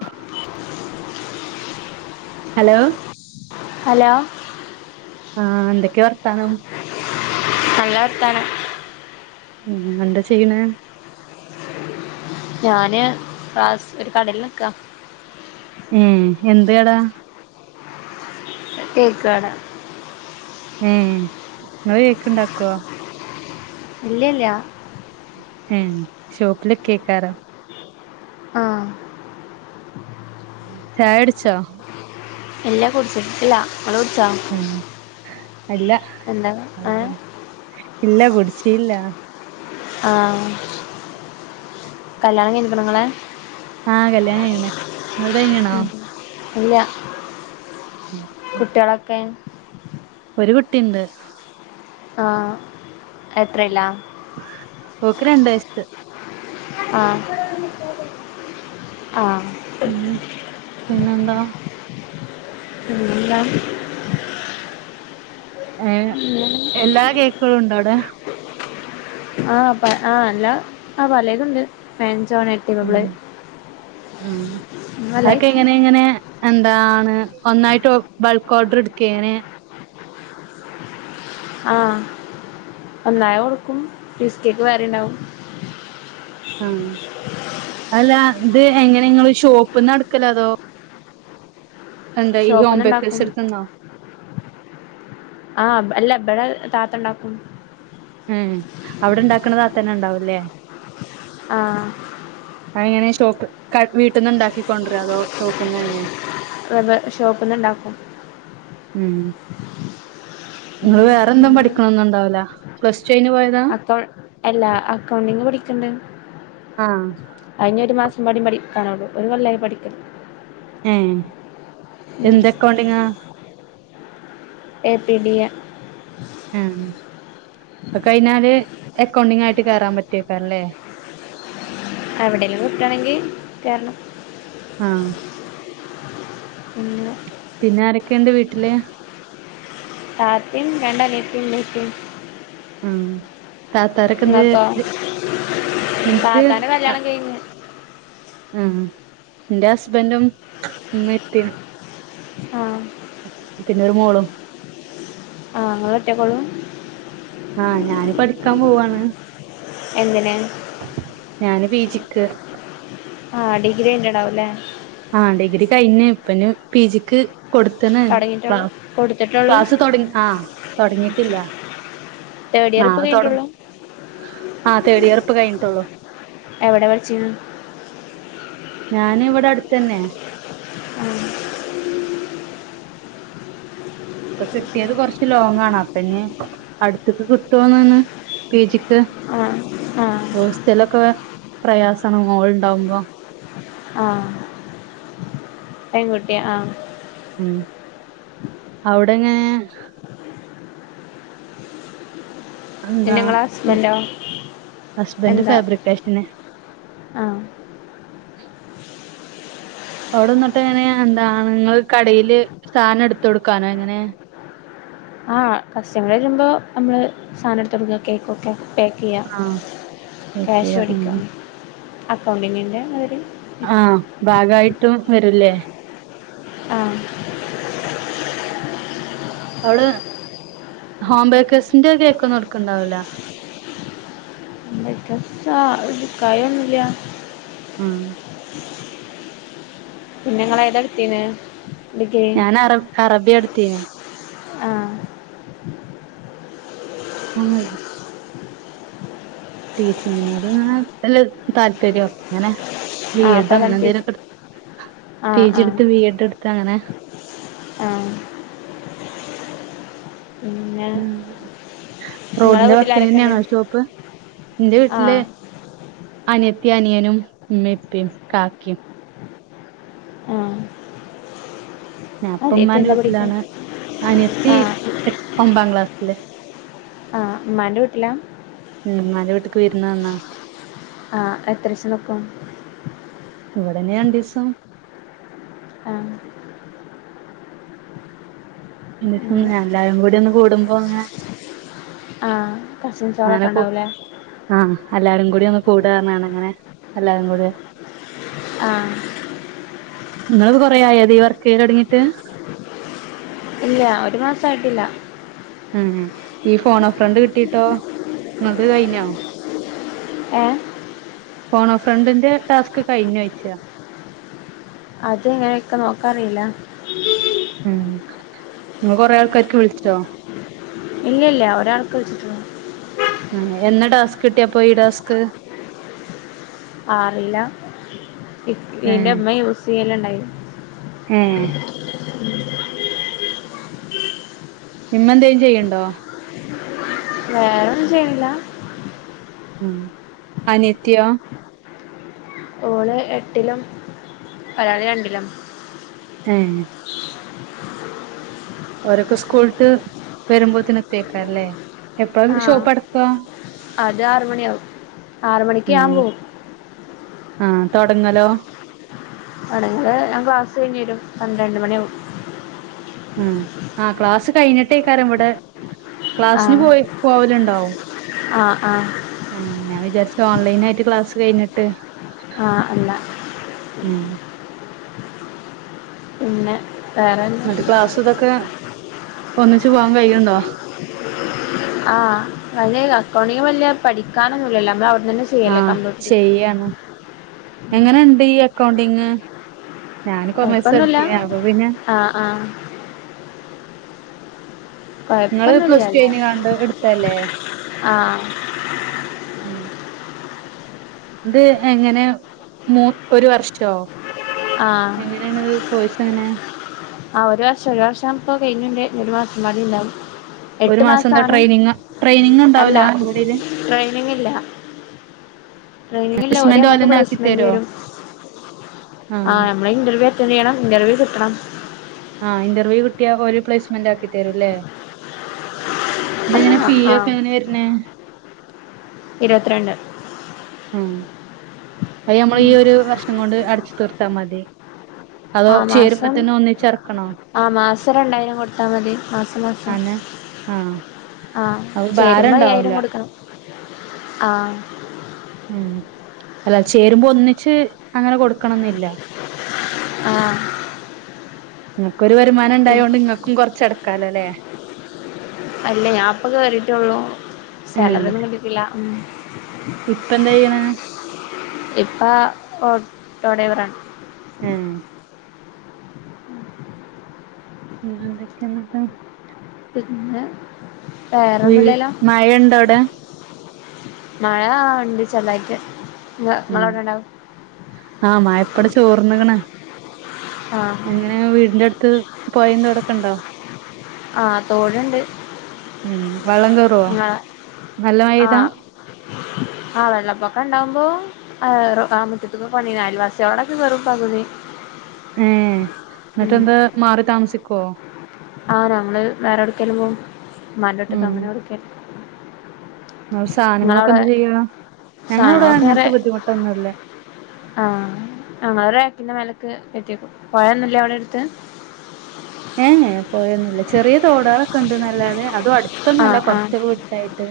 ആ. [unintelligible] Hello. Hello. ആഹ് എന്തൊക്കെ വർത്താനം. നല്ലവർത്താനം. ഉം എന്താ ചെയ്യ്ണ്. ഞാന് ക്ലാസ്‌ ഒരു കടേല് നിക്കാ ഉം എന്ത് കടാ കേക്ക് കടാ ഉം ങ്ങള് കേക്കുംണ്ടാക്കുവൊ ഇല്ല ല്ലാ ഉം ഷോപ്പിലിക്കേക്കാറം ആഹ് ചായ കൂട്ച്ചോ ഇല്ലാ കുടിച്ചിട്ടില്ല ങ്ങള് കുടിച്ചാ ഉം അല്ല എന്താ ഏഹ് ഇല്ല കുട്ച്ചീല്ല ആഹ് കല്യാണം കയ്ഞ്ഞ്ക്കണോങ്ങളെ ആഹ് കല്യാണം കഴ്ഞ്ഞീണ് ങ്ങള്ത് കയ്ഞ്ഞീണോ ഇല്ലാ ഉം കുട്ട്യാളൊക്കെ ഒരു കുട്ടിണ്ട് ആഹ് എത്രേലാ ഓക്ക് രണ്ട് വയസ്സ് ആഹ് ആഹ് ഉം പിന്നെന്താ പിന്നെന്താ ഏഹ് ഇല്ല എല്ലാ കേക്കുകളും ണ്ടോ അവിടെ ആ ആ എല്ലാ ആ പലേതുണ്ട് മെഞ്ചോനെ ഉം ഉം അങ്ങനെ പല അതൊക്കെ ഐറ്റം എങ്ങനെ എങ്ങനെ എന്താണ് ഒന്നായിട്ട് ബൾക്ക് ഓർഡറ്ട്ക്കേ ങ്ങനെ ആ ഒന്നായും കൊടുക്കും പീസ്കേക്ക് വേറെണ്ടാവും ആ അല്ലാ ഇത് എങ്ങനെ ങ്ങള് ഷോപ്പ്ന്നാ ഇട്ക്കല് അതോ ന്താ ഈ ഹോം ഷോപ്പ്ന്ന് ഇണ്ടാക്കും ബേക്കസ്ട്ത്ത്ന്നോ ആ അല്ലബടെ താത്ത ണ്ടാക്കും ഏഹ് അവിടെണ്ടാക്ക്ണെ താത്തെന്നെണ്ടാവൂല്ലേ ആഹ് അയ്ങ്ങനെ ഷോപ്പ് വീട്ട്ന്ന്ണ്ടാക്കികൊണ്ട്രോ അതോ ഷോപ്പിൽന്ന് തന്നെ അതെ ഷോപ്പിൽണ്ടാക്കും ഉം ങ്ങള് വേറെന്നും പിന്നെ പഠിക്ക്ണൊന്നുംണ്ടാവൂലാ പ്ലസ്ടുയ്ഞ്ഞ് പോയതാ അല്ല അക്കൗണ്ടിങ് പടിക്ക്ണ്ട് ആഹ് അയ്ഞ്ഞൊരു മാസം പാടി പഠിക്കാനുള്ളൂ ഒരു കൊല്ലായി പഠിക്ക്നു ഏഹ് ഉം എന്ത് അക്കൗണ്ടിംങാ എ പി ഡി എ ഉം അയ് കഴിഞ്ഞാല് അക്കൗണ്ടിംഗായിട്ട് കേറാൻ പറ്റിയേക്കാരം ല്ലേ എവിടെലും കിട്ടാണെങ്കി കേറണം ആഹ് പിന്നെ പിന്നെ ആരൊക്കെണ്ട് വീട്ടില് താത്തേം രണ്ട് അനിയത്തിം മ്മച്ചിം ഉം താത്താരെക്കെ ന്താ ഇങ്ങക്കോ ഇന്ക്ക് താത്താന്റെ [unintelligible] ഉം ന്റെ ഹസ്ബൻഡും ഇമ്മേം പ്പീം ആഹ് പിന്നെരു മോളും ആഹ് നിങ്ങൾ ഒറ്റക്കള്ളൂ ആഹ് ഞാന് പഠിക്കാൻ പോവാണ് എന്തിനെ ഞാന് ബീജിക്ക് ആഹ് ഡിഗ്രി ഉന്റെടാവുംല്ലേ ആഹ് ഡിഗ്രി കഴിഞ്ഞ ഇപ്പന് പി ജിക്ക് കൊടുത്തന് ക്ലാ തൊടങ്ങിട്ടൊള്ളൂ കൊടുത്തിട്ടൊള്ളൂ ക്ലാസ്സ് തുടങ്ങ ആ തുടങ്ങിയിട്ടില്ല തേർഡ് ഇയർ ഇപ്പ കഴഞ്ഞട്ടുള്ളു ആഹ് തേടിയർ ഇപ്പ കഴിഞ്ട്ടോള്ളൂ എവടെ പഠിച്ചീന് ഞാൻ ഇവടെ അട്ത്തതന്നെ ആഹ് ഇപ്പ കിട്ടിയത് കൊറച്ച് ലോങ്ങാണ് അപ്പ ഞ് അട്ത്ത്ക്ക് കിട്ടോന്ന് ഒന്ന് പി ജിക്ക് ആഹ് ആഹ് ഹോസ്റ്റലൊക്കെ പ്രയാസാണ് മോൾ ഇണ്ടാവുമ്പോ ആഹ് പെൺകുട്ടിയ ആഹ് ഉം അവടെങ്ങനെ എന്താ പിന്നെ ഇങ്ങള ഹസ്ബന്റോ ഹസ്ബൻഡ് എന്താ ഫാബ്രിക്കേഷന് ആഹ് അവടന്ന്ട്ട് എങ്ങനെയ എന്താണ് ഇങ്ങൾ കടയില് സാനം ഇട്ത്തൊട്ക്കാനോ എങ്ങനെ ആഹ് കസ്റ്റമർ വരുമ്പോ നമ്മൾ സാനം ഇട്ത്തൊട്ക്ക കേക്ക് ഓക്കെ പേ ചെയ്യാം ആഹ് ഓക്കെ ക്യാഷ് ഉം മേടിക്കാം അക്കൗണ്ടിങ്ങിന്റെ ഉണ്ട് അരു ആഹ് ബാഗായിട്ടും വരുല്ലേ ആഹ് അവള് ഹോം ബേക്കേഴ്സിന്റെ കേക്കൊന്നും എട്ക്ക്ണ്ടാവൂല എന്തക്ക ആഹ് ഇട്ക്കായൊന്നുല്ല ഉം പിന്നങ്ങൾ ഏത ഇട്ത്തീന് ഞാൻ അറ അറബിയ ഇട്ത്തീന്ന് ആഹ് ആ ടീച്ചിങ്ങിനോട് അ നല്ല താല്പര്യ അങ്ങനെ ബി ആഹ് അപ്പ എഡ് അങ്ങനെ അതാണ് പി എന്തേലൊക്കെ ഇ പി ആഹ് ജി ആഹ് ഇട്ത്ത് ബി എഡ് ഇട്ത്ത് അങ്ങനെ ആഹ് പിന്നെ ഉം ഇങ്ങളെ റോഡിന്റെ വീട്ടിൽ വക്കി ആരൊക്കെണ്ട് നന്നെണോ ഷോപ്പ് ഇന്റെ വീട്ട്ല് ആഹ് അനിയത്തി അനിയനും ഇമ്മിം ഇപ്പിം കാ ക്കിം ആഹ് ഞാപ്പ അനിയത്തി ഇമ്മാന്റെ എന്താ വീട്ട്ലാണ് പഠിക്കണെ അനിയത്തി ആഹ് എ ഒമ്പാം ക്ലാസ്സില് ആഹ് ഇമ്മാന്റെ വീട്ട്ല ഉം ഇമ്മാന്റെ വീട്ട്ക്ക് വിരുന്ന് വന്നാ ആഹ് എത്രസിം നിക്കും ഇവട ഇനി രണ്ടീസം ആഹ് എ അങ്ങനെ എല്ലരും കൂടി ഒന്ന് കൂടുമ്പോ ങ്ങനെ ആഹ് കസിൻ അങ്ങനെ സാറൊക്കേ കു ഇണ്ടാവൂലേ ആഹ് എല്ലാരും കൂടി ഒന്ന് കൂട് പറണാണ് അങ്ങനെ എല്ലാരും കൂടി ആഹ് ങ്ങൾ കൊറേ ആയോ ഈ വർക്ക് ചെയ്യലൊടങ്ങിട്ട് ഇല്ല ഒരു മസായിട്ടില്ല ഉം ഈ ഫോൺ ഓഫർണ്ട് കിട്ടിട്ടോ നിങ്ങക്ക് കഴഞ്ഞോ ഏഹ് ഫോണോ ഫ്രണ്ടിന്റെ ടാസ്ക്ക് കയ്ഞ്ഞോയ്ച്ച അത് എങ്ങനെ ഇക്ക് നോക്കാറീല്ല ഉം ങ്ങൾ കൊറെ ആൾക്കാര്ക്ക് വിളിച്ചോ ഇല്ല ല്ല ഒരാള്ക്ക് വിളിച്ച്ടൊ എന്നാ ടാസ്ക് കിട്ടിയപം ഈ ടാസ്ക് ആറില്ല പിന്നെ ഏഹ് മ്മ യൂസ് ചെയ്യല് ണ്ടായിനി ഏഹ് മ്മെന്തേലും ചെയ്ണ്ടോ വേറെൊന്നും ചെയ്ണി ല്ല ഉം അനിയത്തിയൊ ഓള് എട്ടിലും ഒരാള് രണ്ടിലും ഏ ഹ് ഓരോക്കെ സ്കൂൾട്ട് വരുമ്പോത്തിന് എത്തേയ്ക്കാരല്ലേ എപ്പഴ ആഹ് ന്ന്ട്ട്ഷോപ്പടക്ക അത് ആറ് മണിയാവും ആറ് മണിക്ക് ഉം ഞാൻ പോവും ആ തൊടങ്ങലോ തൊടങ്ങലെ ഞാൻ ക്ലാസ് കഴിഞ്ഞ് വരും പന്ത്രണ്ട് മണി ആകും ഉം ആ ക്ലാസ് കഴിഞ്ഞിട്ടേക്കാരം ഇവിടെ ക്ലാസിന് ആഹ് പോയി പോവലുണ്ടാവും ആഹ് ആഹ് ആഹ് ഞാൻ വിചാരിച്ചു ഓൺലൈനായിട്ട് ക്ലാസ് കഴിഞ്ഞിട്ട് ആ അല്ല ഉം പിന്നെ വേറെന്താ ന്നിട്ട് ക്ലാസ്സ് ഇതൊക്കെ ഒന്നിച്ച് പോവാൻ കഴിയുണ്ടോ ആ ഐൻ അക്കൗണ്ടിങ് വലിയ പഠിക്കാനൊന്നുംല്ലല്ലോ നമ്മളവിടെ ന്നെന്നെ ആഹ് ചെയ്യാണ് എങ്ങനെണ്ട് ഈ അക്കൗണ്ടിങ് ഞാന് കൊമേഴ്സ കൊഴപ്പൊന്നുല്ല എട്തീനി അപ്പൊ പിന്നെ ആഹ് ആഹ് ങ്ങള് പ്ലസ് ടു കൊഴപ്പൊന്നുല്ലല്ലോ കഴിഞ്ഞാണ്ട് ഇട്ത്തല്ലേ ആഹ് ഉം ഇത് എങ്ങനെ മു ഒരു വർഷോ ആഹ് എങ്ങനെയാണത് കോഴ്സ് എങ്ങനെ? ആ ഒരു വർഷം ഒരു വർഷം പ്പം കഴിഞ്ന്റെ ഒരു മാസം മ്പാടി ഉണ്ടാവും ഒരു എട്ട് മാസം എന്താ മാസാണ് ട്രെയിനിങ് ട്രെയിനിങ് അല്ല ഉണ്ടാവുല ഇവിടെയില് ട്രെയിനിങ് ഇല്ല ട്രെയിനിങ്ല്ല ഓര് പ്ലേസ്മെന്റ് ഞമ്മക്ക് ഓലന്നെ ആക്കി പ്ലേസ്മെന്റ് തരോ തരും ആ ആഹ് ഞമ്മൾ ഇന്റെവ്യു അറ്റന്റ് ചെയ്യണം ഇന്റർവ്യു കിട്ടണം ആ ഇന്റവ്യു കിട്ടിയാ ഓല് പ്ലേസ്മെന്റ് ആക്കി തരൂല്ലേ തെങ്ങനെ ഫീ ഒക്കെ എങ്ങനെ വരുന്നെ ഇരുവത്രണ്ട് ഉം അയ് നമ്മൾ ഈ ഒരു വർഷം കൊണ്ട് അടച്ച് തീർത്താ മതി അതോ ചേരുമ്പോ തന്നെ ഒന്നിച്ച് ർക്കണോ ആ മാസം രണ്ടായിരം കൊടുത്താൽ മതി മാസം മാസം അന്നെ ആഹ് ആ അപ്പൊ ഭാരം ചേരുമ്പോ അയ്യായിരം ഉണ്ടാവൂല കൊടുക്കണം ആഹ് ഉം അല്ല ചേരുമ്പോ ഒന്നിച്ച് അങ്ങനെ കൊടുക്കണംന്നില്ല ആഹ് നിങ്ങൾക്കൊരു വരുമാനം ഉണ്ടായ കൊണ്ട് നിങ്ങക്കും കൊറച്ച്ടക്കാലോല്ലേ അല്ല ഞാൻപ്പൊ കേറിയിട്ടുള്ളു ഏഹ് സാലറി ഒന്നും കിട്ടിട്ടില്ല ഇപ്പ എന്താ ചെയ്യണ ഇപ്പാ ഓട്ടോ ഡ്രൈവറാണ് ഉം പിന്നെ. എന്തൊക്കെയ നിട്ട്. പിന്നെ വേറെന്നുംല്ലല്ലോ. മഴ ഉണ്ടാ അവിടെ. മഴ ഉണ്ട് ചെർതായിട് ങ്ങളവിടെ ഉണ്ടാ. ആ മഴ ഇപ്പങ്ങട്ട് ചോർന്ക്ക്ണ് ആഹ് എങ്ങനെ വീടിന്റെ അടുത്ത്. പോയീം തോടക്കണ്ടോ. ആഹ് തോടുണ്ട്. ഉം വള്ളംകറുവോ ഇങ്ങളെ നല്ല മഴയ്താ. ആഹ് ആഹ് വെള്ളപ്പൊക്കണ്ടാവുമ്പോ. ആമുറ്റത്ത് ക്കൊക്കെ വന്നീനു അയൽവാസ ളോടൊക്കെ വെറും പകുതി. ഏ എന്നിട്ട് ഉം എന്താ മാറി താമസിക്കുവോ. ആഹ് ഞങ്ങള് വേറെ എവിടക്കേലും പോകും മ്മാന്റെ വീട്ടക്കൊ ഉം അങ്ങനെ എവിട്ക്കേലും. ആഹ് സാധനങ്ങളൊക്കെ എന്ത് ഇങ്ങളവിടെ ചെയ്യുവ ഞങ്ങളവിടെ സാധനങ്ങളൊക്കെ അങ്ങനത്തെ ഏറെ ബുദ്ധിമുട്ടൊന്നുംല്ല. ആഹ് ഞങ്ങള് റാക്കിന്റെ മേലക്ക് കയറ്റി വെക്കും പുഴയൊന്നുംല്ല അവിടെ എടുത്ത്. ഏ പുഴന്നൂല്ല ചെറിയ തോടാളൊക്കെ ഉണ്ട് നല്ലാതെ. അതും അടുത്തൊന്നല്ല ആഹ് ആഹ് കൊറച്ചൊക്കെ വിട്ടായിട്ട്.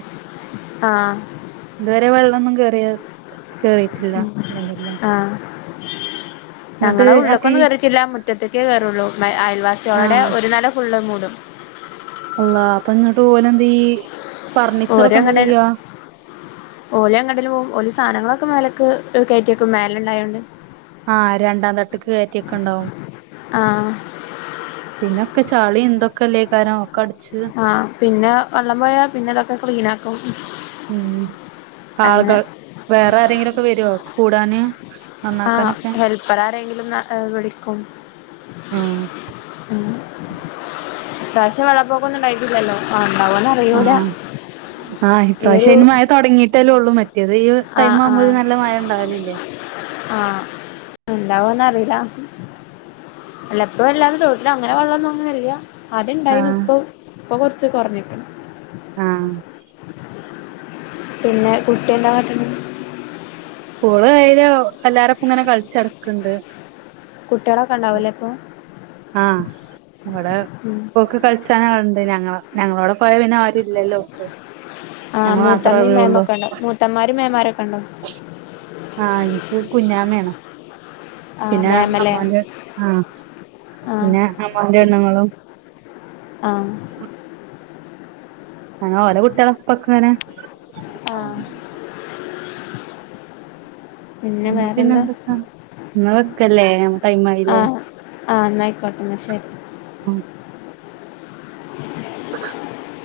ആഹ് ഇതുവരെ വെള്ളമൊന്നും കേറിയ കേറിട്ടില്ല. ഉം അൽഹംദുലില്ലാഹ് ആഹ് ഞങ്ങളെ അപ്പൊ ഈ ഉള്ക്കൊന്നും കയറിറ്റില്ല മുറ്റത്തക്കേ കയറുള്ളൂ ആ അയൽവാസികളുടെ ഒരുനില ഫുള്ളള് മൂടും. അള്ളാ അപ്പൊ ഇന്ന്ട്ട് ഓലന്തായാ. ഓരെണ്ട്ട്ടേലും. ഓലങ്ങ്ട്ടേലും പോവും ഓല് സാധനങ്ങളൊക്കെ മേലക്ക് കയറ്റിയക്കും മേല ഉണ്ടായോണ്ട്. ആഹ് രണ്ടാം തട്ട്ക്ക് കയറ്റിക്കെണ്ടാവും. ആഹ്. പിന്നൊക്കെ ചളി ന്തൊക്കെല്ലേ കാരം ഒക്കെ അടിച്ച്. ആഹ് പിന്നെ വെള്ളം പോയാ പിന്നെ അതൊക്കെ ക്ലീൻ ആക്കും. ഉം ആളുകൾ വേറെ ആരെങ്കിലുംക്കെ വരുവോ കൂടാന്. ആഹ് നന്നാക്കാനൊക്കെ ഹെൽപ്പർ ആരെങ്കിലും വിളിക്കും. ആ ഉ പ്രാവശ്യം വെള്ളപൊക്കൊന്നും ഉണ്ടായിട്ടില്ലല്ലോ ആ ഉണ്ടാവോനാവോ. ആഹ് ആഹ് ഒരു ഇപ്രാവശയ്ന് മഴ. തുടങ്ങിട്ടല്ലേ ഉള്ളൂ മറ്റത് ഈ ടൈം ആഹ് ആവുമ്പോ ആഹ് നല്ല മഴ ഉണ്ടാവലില്ലേ. ആഹ് ഉണ്ടാവോന്നറിയില്ല. അല്ല ഇപ്പ ഇല്ലാത തോട്ടില് അങ്ങനെ വെള്ളന്നും അങ്ങനില്ല. അദ്യണ്ടായിന് ആഹ് ഇപ്പ ഇപ്പൊ കുറച്ച് കുറഞ്ഞേക്കണ്. ആഹ്. പിന്നെ കുട്ടിയെന്ത കാട്ടണ്. ഓള് അയിന് എല്ലാരപ്പ ഇങ്ങനെ കളിച്ചെടക്കണ്ട്. കുട്ടികളൊക്കെ ഉണ്ടാവലേ അപ്പൊ. ആഹ് ഇവിടെ ഉം ഓക്ക് കള. കളിചാനാളുണ്ട് ഞങ്ങള ഞങ്ങളോടെ പോയ പിന്നെ ആരുല്ലല്ലോ ഒക്. ആഹ് മൂത്തമ്മിം മേമൊക്കെ ഉണ്ട് മൂത്തമ്മാരും മേന്മാരൊക്കെ ഉണ്ടോ ആഹ് ഇനിക്ക് കുഞ്ഞാമേണ് ആഹ് പിന്നെ മേമലേ അമ്മോന്റെ ആഹ്. ആഹ് പിന്നെ അമോന്റെ പിന്നെ പെണ്ണ്ങ്ങളും. ആഹ്. ആ ഓല കുട്ടികളൊപൊക്കങ്ങനെ ആഹ് ഇന്ന പിന്നെ എന്തൊക്കാ ഇന്ന വെക്കല്ലേ മ്മക്ക് ടൈമായിലെ ആഹ് ആഹ് അന്നാ ആയിക്കോട്ടെ എന്ന ശരി ഉം [inaudible]